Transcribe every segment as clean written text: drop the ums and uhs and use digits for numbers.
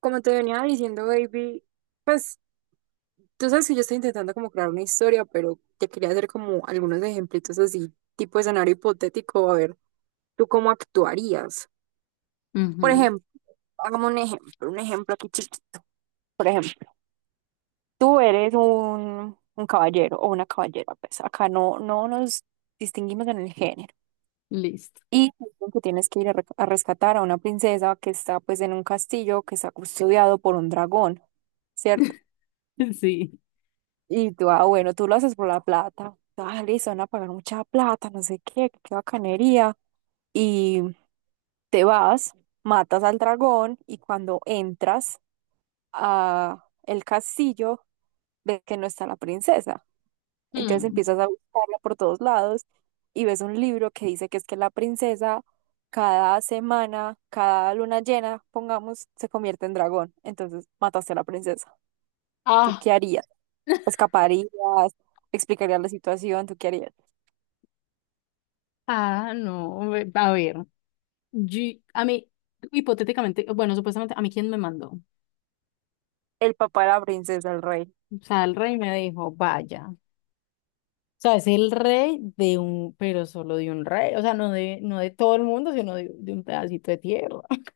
Como te venía diciendo, baby, pues tú sabes que yo estoy intentando como crear una historia, pero te quería hacer como algunos ejemplitos así, tipo escenario hipotético, a ver, ¿tú cómo actuarías? Por Ujú. ejemplo, hagamos un ejemplo aquí chiquito. Por ejemplo, tú eres un caballero o una caballera, pues acá no nos distinguimos en el género. Listo. Y dicen que tienes que ir a rescatar a una princesa que está pues en un castillo que está custodiado por un dragón, ¿cierto? Sí. Y tú lo haces por la plata. Ah, listo, van a pagar mucha plata, no sé qué, qué bacanería. Y te vas, matas al dragón y cuando entras a el castillo, ves que no está la princesa. Entonces Hmm. empiezas a buscarla por todos lados y ves un libro que dice que es que la princesa cada semana, cada luna llena, pongamos, se convierte en dragón. Entonces mataste a la princesa. ¿Tú Ah. qué harías? Escaparías, explicarías la situación, ¿tú qué harías? Ah, no. A ver. Yo, a mí, hipotéticamente, bueno, supuestamente, ¿a mí quién me mandó? El papá de la princesa, el rey. O sea, el rey me dijo, vaya. O sea, es el rey de un, pero solo de un rey. O sea, no de todo el mundo, sino de un pedacito de tierra.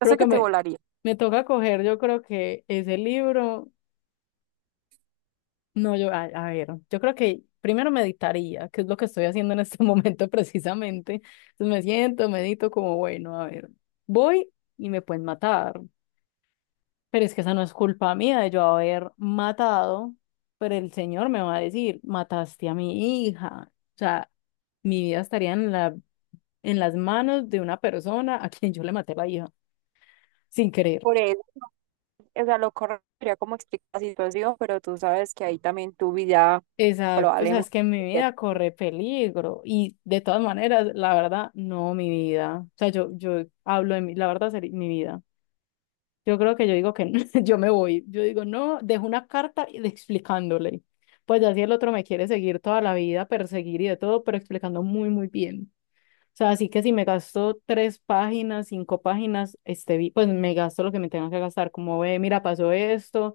O Creo sea que que te me, volaría. me toca coger, yo creo que ese libro. No, a ver, yo creo que primero meditaría, que es lo que estoy haciendo en este momento precisamente. Entonces me siento, medito como, bueno, a ver, voy y me pueden matar, pero es que esa no es culpa mía de yo haber matado, pero el Señor me va a decir, mataste a mi hija. O sea, mi vida estaría en las manos de una persona a quien yo le maté la hija, sin querer. Por eso, o sea, lo correcto sería como explicar la situación, pero tú sabes que ahí también tu vida Exacto, o sea, es probablemente. que mi vida corre peligro y de todas maneras, la verdad, no mi vida. O sea, yo hablo de mi, la verdad, sería mi vida. Yo creo que yo digo que no, yo me voy. Yo digo, no, dejo una carta explicándole. Pues ya si el otro me quiere seguir toda la vida, perseguir y de todo, pero explicando muy, muy bien. O sea, así que si me gasto tres páginas, cinco páginas, este, pues me gasto lo que me tenga que gastar. Como ve, mira, pasó esto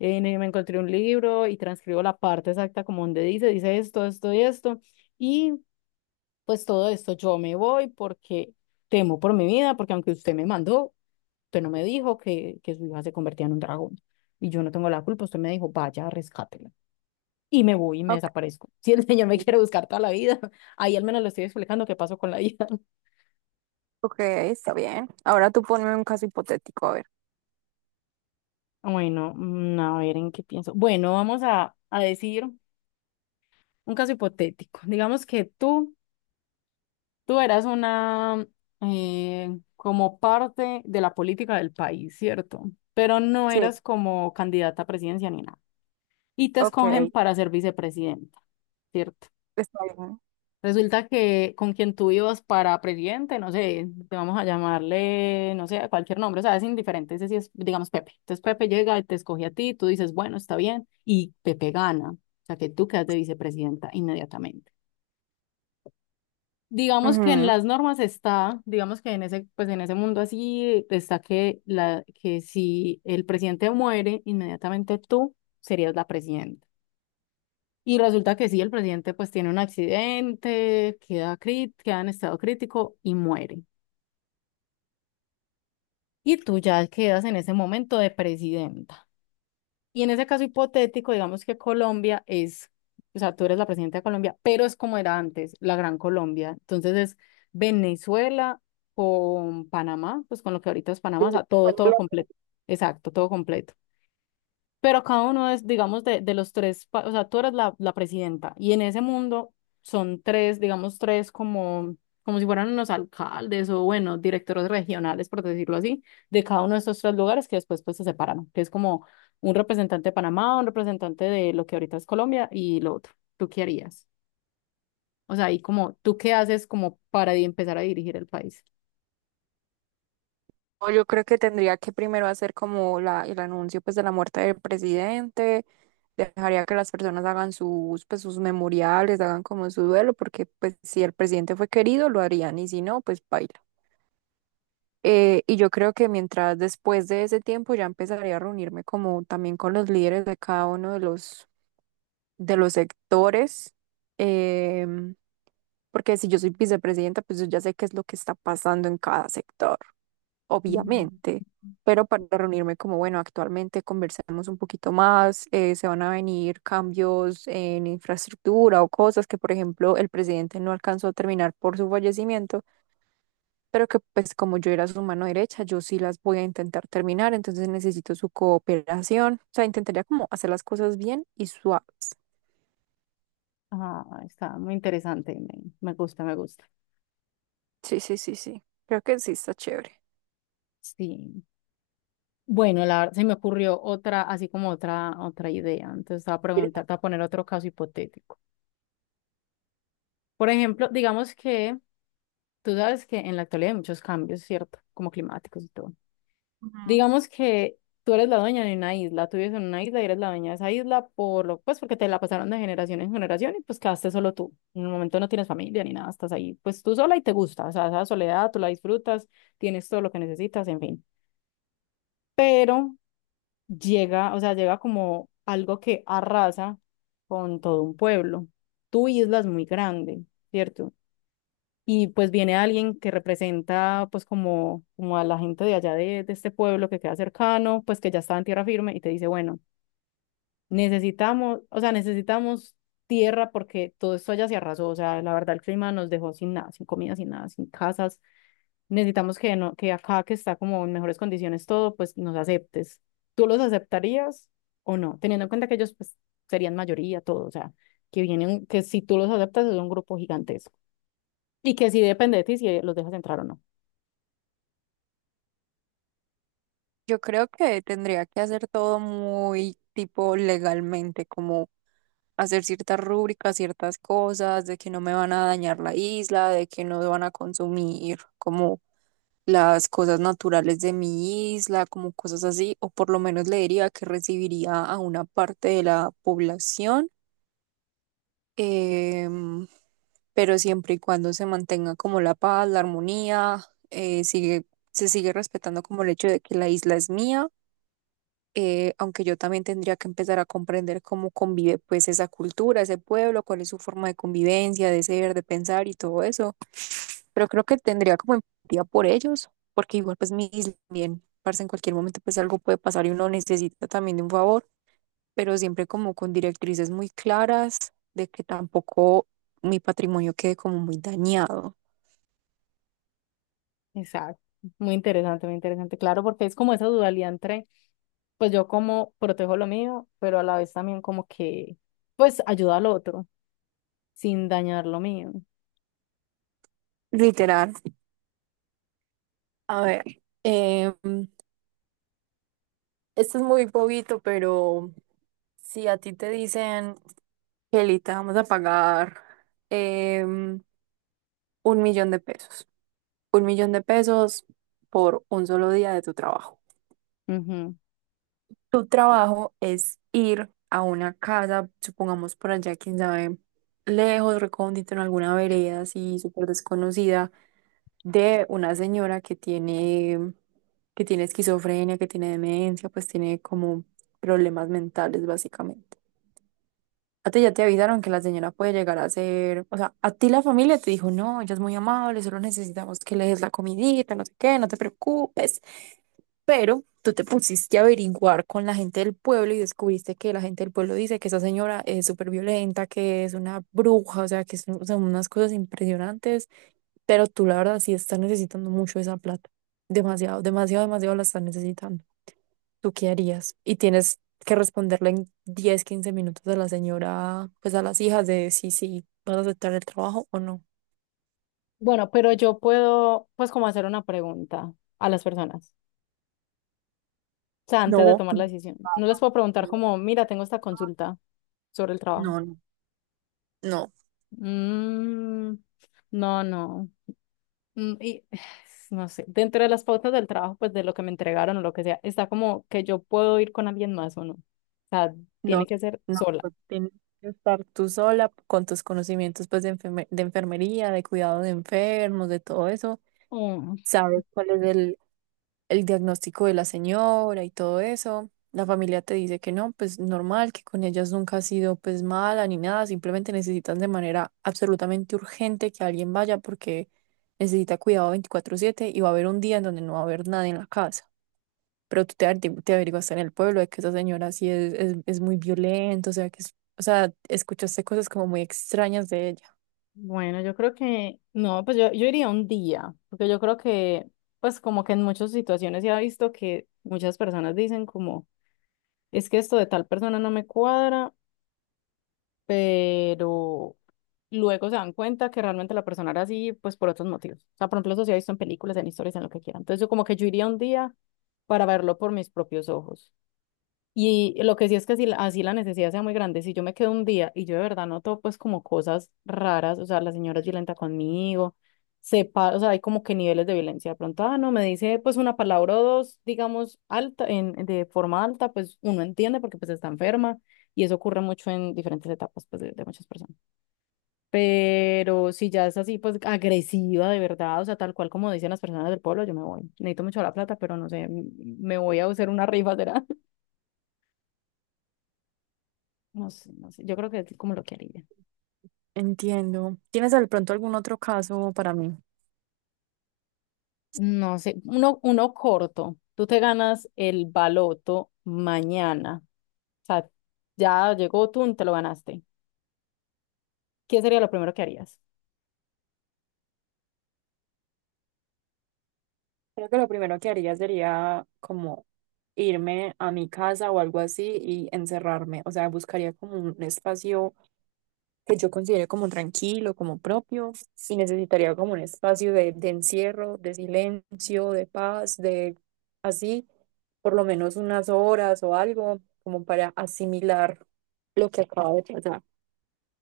me encontré un libro y transcribo la parte exacta como donde dice, dice esto, esto y esto. Y pues todo esto yo me voy porque temo por mi vida, porque aunque usted me mandó, usted no me dijo que su hija se convertía en un dragón. Y yo no tengo la culpa, usted me dijo, vaya, rescátela. Y me voy y me Ok, desaparezco. Si el señor me quiere buscar toda la vida, ahí al menos le estoy explicando qué pasó con la hija. ok, está bien. Ahora tú ponme un caso hipotético, a ver. Bueno, a ver en qué pienso. Bueno, a decir un caso hipotético. Digamos que tú. Tú eras una como parte de la política del país, ¿cierto? Pero no Sí, eras como candidata a presidencia ni nada. Y te ok, escogen para ser vicepresidenta, ¿cierto? está bien. Resulta que con quien tú ibas para presidente, no sé, te vamos a llamarle, no sé, a cualquier nombre, o sea, es indiferente, ese sí es, digamos, Pepe. Entonces Pepe llega y te escoge a ti, tú dices, bueno, está bien, y Pepe gana. O sea, que tú quedas de vicepresidenta inmediatamente. Digamos que en Ujú. las normas está, digamos que en ese, pues en ese mundo así está que la, que si el presidente muere, inmediatamente tú serías la presidenta. Y resulta que sí, el presidente pues tiene un accidente, queda crit, queda en estado crítico y muere. Y tú ya quedas en ese momento de presidenta. Y en ese caso hipotético, digamos que Colombia es, o sea, tú eres la presidenta de Colombia, pero es como era antes, la Gran Colombia. Entonces es Venezuela con Panamá, pues con lo que ahorita es Sí, Panamá, o sea, todo, todo ponlo. completo. Exacto, todo completo. Pero cada uno es, digamos, de los tres, o sea, tú eres la presidenta y en ese mundo son tres, digamos, tres como, como si fueran unos alcaldes o, bueno, directores regionales, por decirlo así, de cada uno de estos tres lugares que después pues se separan, que es como un representante de Panamá, un representante de lo que ahorita es Colombia y lo otro. ¿Tú qué harías? O sea, y como, ¿tú qué haces como para empezar a dirigir el país? No, yo creo que tendría que primero hacer como el anuncio pues de la muerte del presidente, dejaría que las personas hagan sus, pues, sus memoriales, hagan como su duelo, porque pues si el presidente fue querido lo harían y si no, pues baila. Y yo creo que mientras después de ese tiempo ya empezaría a reunirme como también con los líderes de cada uno de los sectores, em, porque si yo soy vicepresidenta, pues yo ya sé qué es lo que está pasando en cada sector, obviamente, pero para reunirme como, bueno, actualmente conversemos un poquito más, se van a venir cambios en infraestructura o cosas que, por ejemplo, el presidente no alcanzó a terminar por su fallecimiento, pero que pues como yo era su mano derecha, yo sí las voy a intentar terminar, entonces necesito su cooperación, o sea, intentaría como hacer las cosas bien y suaves. Ah, está muy interesante, me gusta, me gusta. Sí, sí, sí, sí. Creo que sí está chévere. Sí. Bueno, la, verdad se me ocurrió otra, así como otra, otra idea. Entonces, te voy a ¿Quieres la-? preguntar, te voy a poner otro caso hipotético. Por ejemplo, digamos que tú sabes que en la actualidad hay muchos cambios, ¿cierto? Como climáticos y todo. Ujú. Digamos que tú eres la dueña de una isla, tú vives en una isla y eres la dueña de esa isla por lo, pues porque te la pasaron de generación en generación y pues quedaste solo tú. En el momento no tienes familia ni nada, estás ahí, pues tú sola y te gusta. O sea, esa soledad tú la disfrutas, tienes todo lo que necesitas, en fin. Pero llega, o sea, llega como algo que arrasa con todo un pueblo. Tu isla es muy grande, ¿cierto? Y pues viene alguien que representa pues como, como a la gente de allá de este pueblo que queda cercano, pues que ya está en tierra firme y te dice, bueno, necesitamos, o sea, necesitamos tierra porque todo esto allá se arrasó, o sea, la verdad el clima nos dejó sin nada, sin comida, sin nada, sin casas, necesitamos no, que acá que está como en mejores condiciones todo, pues nos aceptes. ¿Tú los aceptarías o no? Teniendo en cuenta que ellos pues serían mayoría, todo, o sea, que vienen, que si tú los aceptas es un grupo gigantesco y que sí depende de ti si los dejas entrar o no. Yo creo que tendría que hacer todo muy tipo legalmente, como hacer ciertas rúbricas, ciertas cosas, de que no me van a dañar la isla, de que no van a consumir como las cosas naturales de mi isla, como cosas así, o por lo menos le diría que recibiría a una parte de la población. em, pero siempre y cuando se mantenga como la paz, la armonía, eh, sigue, se sigue respetando como el hecho de que la isla es mía, aunque yo también tendría que empezar a comprender cómo convive pues esa cultura, ese pueblo, cuál es su forma de convivencia, de ser, de pensar y todo eso, pero creo que tendría como empatía por ellos, porque igual pues mi isla también, parce, en cualquier momento pues algo puede pasar y uno necesita también de un favor pero siempre como con directrices muy claras de que tampoco mi patrimonio quede como muy dañado. Exacto. Muy interesante, claro, porque es como esa dualidad entre, pues yo como protejo lo mío, pero a la vez también como que, pues ayuda al otro sin dañar lo mío. Literal. A ver, eh, esto es muy bobito, pero si a ti te dicen, Kelly, te vamos a pagar un millón de pesos, un millón de pesos por un solo día de tu trabajo. Ujú. Tu trabajo es ir a una casa, supongamos por allá, quién sabe, lejos, recóndito, en alguna vereda así súper desconocida, de una señora que tiene esquizofrenia, que tiene demencia, pues tiene como problemas mentales básicamente. A ti ya te avisaron que la señora puede llegar a ser, o sea, a ti la familia te dijo, no, ella es muy amable, solo necesitamos que le des la comidita, no sé qué, no te preocupes. Pero tú te pusiste a averiguar con la gente del pueblo y descubriste que la gente del pueblo dice que esa señora es súper violenta, que es una bruja, o sea, que son unas cosas impresionantes, pero tú la verdad sí estás necesitando mucho esa plata. Demasiado, demasiado, demasiado la estás necesitando. ¿Tú qué harías? Y tienes que responderle en 10, 15 minutos a la señora, pues a las hijas de si vas a aceptar el trabajo o no. Bueno, pero yo puedo, pues como hacer una pregunta a las personas. O sea, antes de No, tomar la no, decisión. No les puedo preguntar no, como, mira, tengo esta consulta sobre el trabajo. no. No. Mm, no, no. Mm, y no sé, dentro de las pautas del trabajo, pues de lo que me entregaron o lo que sea, está como que yo puedo ir con alguien más o no. O sea, tiene No, que ser no, sola. pues, tienes que estar tú sola con tus conocimientos pues de enfermería, de cuidado de enfermos, de todo eso. Mm, Sabes cuál es el diagnóstico de la señora y todo eso. La familia te dice que no, pues normal, que con ellas nunca ha sido pues mala ni nada, simplemente necesitan de manera absolutamente urgente que alguien vaya porque necesita cuidado 24/7 y va a haber un día en donde no va a haber nadie en la casa pero tú te averiguaste en el pueblo de que esa señora sí es muy violenta, o sea, o sea, escuchaste cosas como muy extrañas de ella. bueno, yo creo que, no, yo iría un día, porque yo creo que, pues como que en muchas situaciones se ha visto que muchas personas dicen como, es que esto de tal persona no me cuadra pero luego se dan cuenta que realmente la persona era así, pues por otros motivos. O sea, por ejemplo, eso se ha visto en películas, en historias, en lo que quieran. Entonces, yo como que yo iría un día para verlo por mis propios ojos. Y lo que sí es que si así la necesidad sea muy grande, si yo me quedo un día y yo de verdad noto pues como cosas raras, o sea, la señora es violenta conmigo, sepa, o sea, hay como que niveles de violencia. De pronto, ah, no, me dice pues una palabra o dos, digamos, alta, de forma alta, pues uno entiende porque pues está enferma y eso ocurre mucho en diferentes etapas pues de muchas personas. Pero si ya es así pues agresiva de verdad, o sea, tal cual como dicen las personas del pueblo, yo me voy. Necesito mucho la plata, pero no sé, me voy a hacer una rifa, ¿será? No sé, no sé. Yo creo que es como lo que haría. Entiendo. ¿Tienes de pronto algún otro caso para mí? No sé, uno, uno corto. Tú te ganas el baloto mañana. O sea, ya llegó tú, te lo ganaste. ¿Qué sería lo primero que harías? Creo que lo primero que haría sería como irme a mi casa o algo así y encerrarme. O sea, buscaría como un espacio que yo considere como tranquilo, como propio, y necesitaría como un espacio de encierro, de silencio, de paz, de así, por lo menos unas horas o algo, como para asimilar lo que acaba de pasar.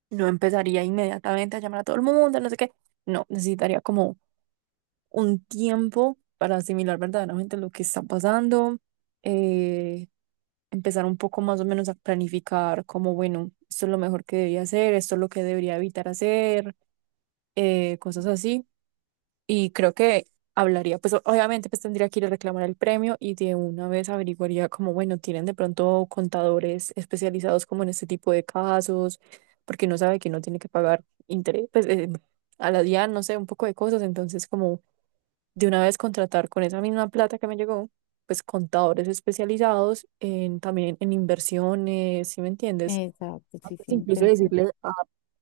No empezaría inmediatamente a llamar a todo el mundo, no sé qué. No, necesitaría como un tiempo para asimilar verdaderamente lo que está pasando, eh, empezar un poco más o menos a planificar como, bueno, esto es lo mejor que debería hacer, esto es lo que debería evitar hacer, cosas así. Y creo que hablaría, pues obviamente pues tendría que ir a reclamar el premio y de una vez averiguaría como, bueno, tienen de pronto contadores especializados como en este tipo de casos, porque no sabe que no tiene que pagar interés, pues a la DIAN, no sé, un poco de cosas. Entonces como de una vez contratar con esa misma plata que me llegó, pues contadores especializados en, también en inversiones, ¿sí me entiendes? Exacto, Pues, sí, sí, incluso intento. decirle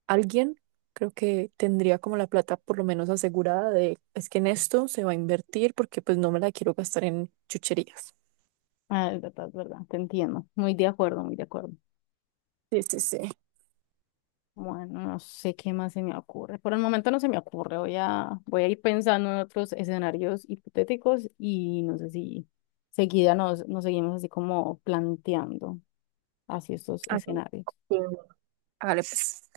alguien creo que tendría como la plata por lo menos asegurada de, es que en esto se va a invertir porque pues no me la quiero gastar en chucherías. Ah, es verdad, te entiendo. Muy de acuerdo, muy de acuerdo. Sí, sí, sí. Bueno, no sé qué más se me ocurre. Por el momento no se me ocurre. Voy a ir pensando en otros escenarios hipotéticos y no sé si seguida nos, nos seguimos así como planteando así estos Hágale, escenarios. sí, bueno. Hágale, pues.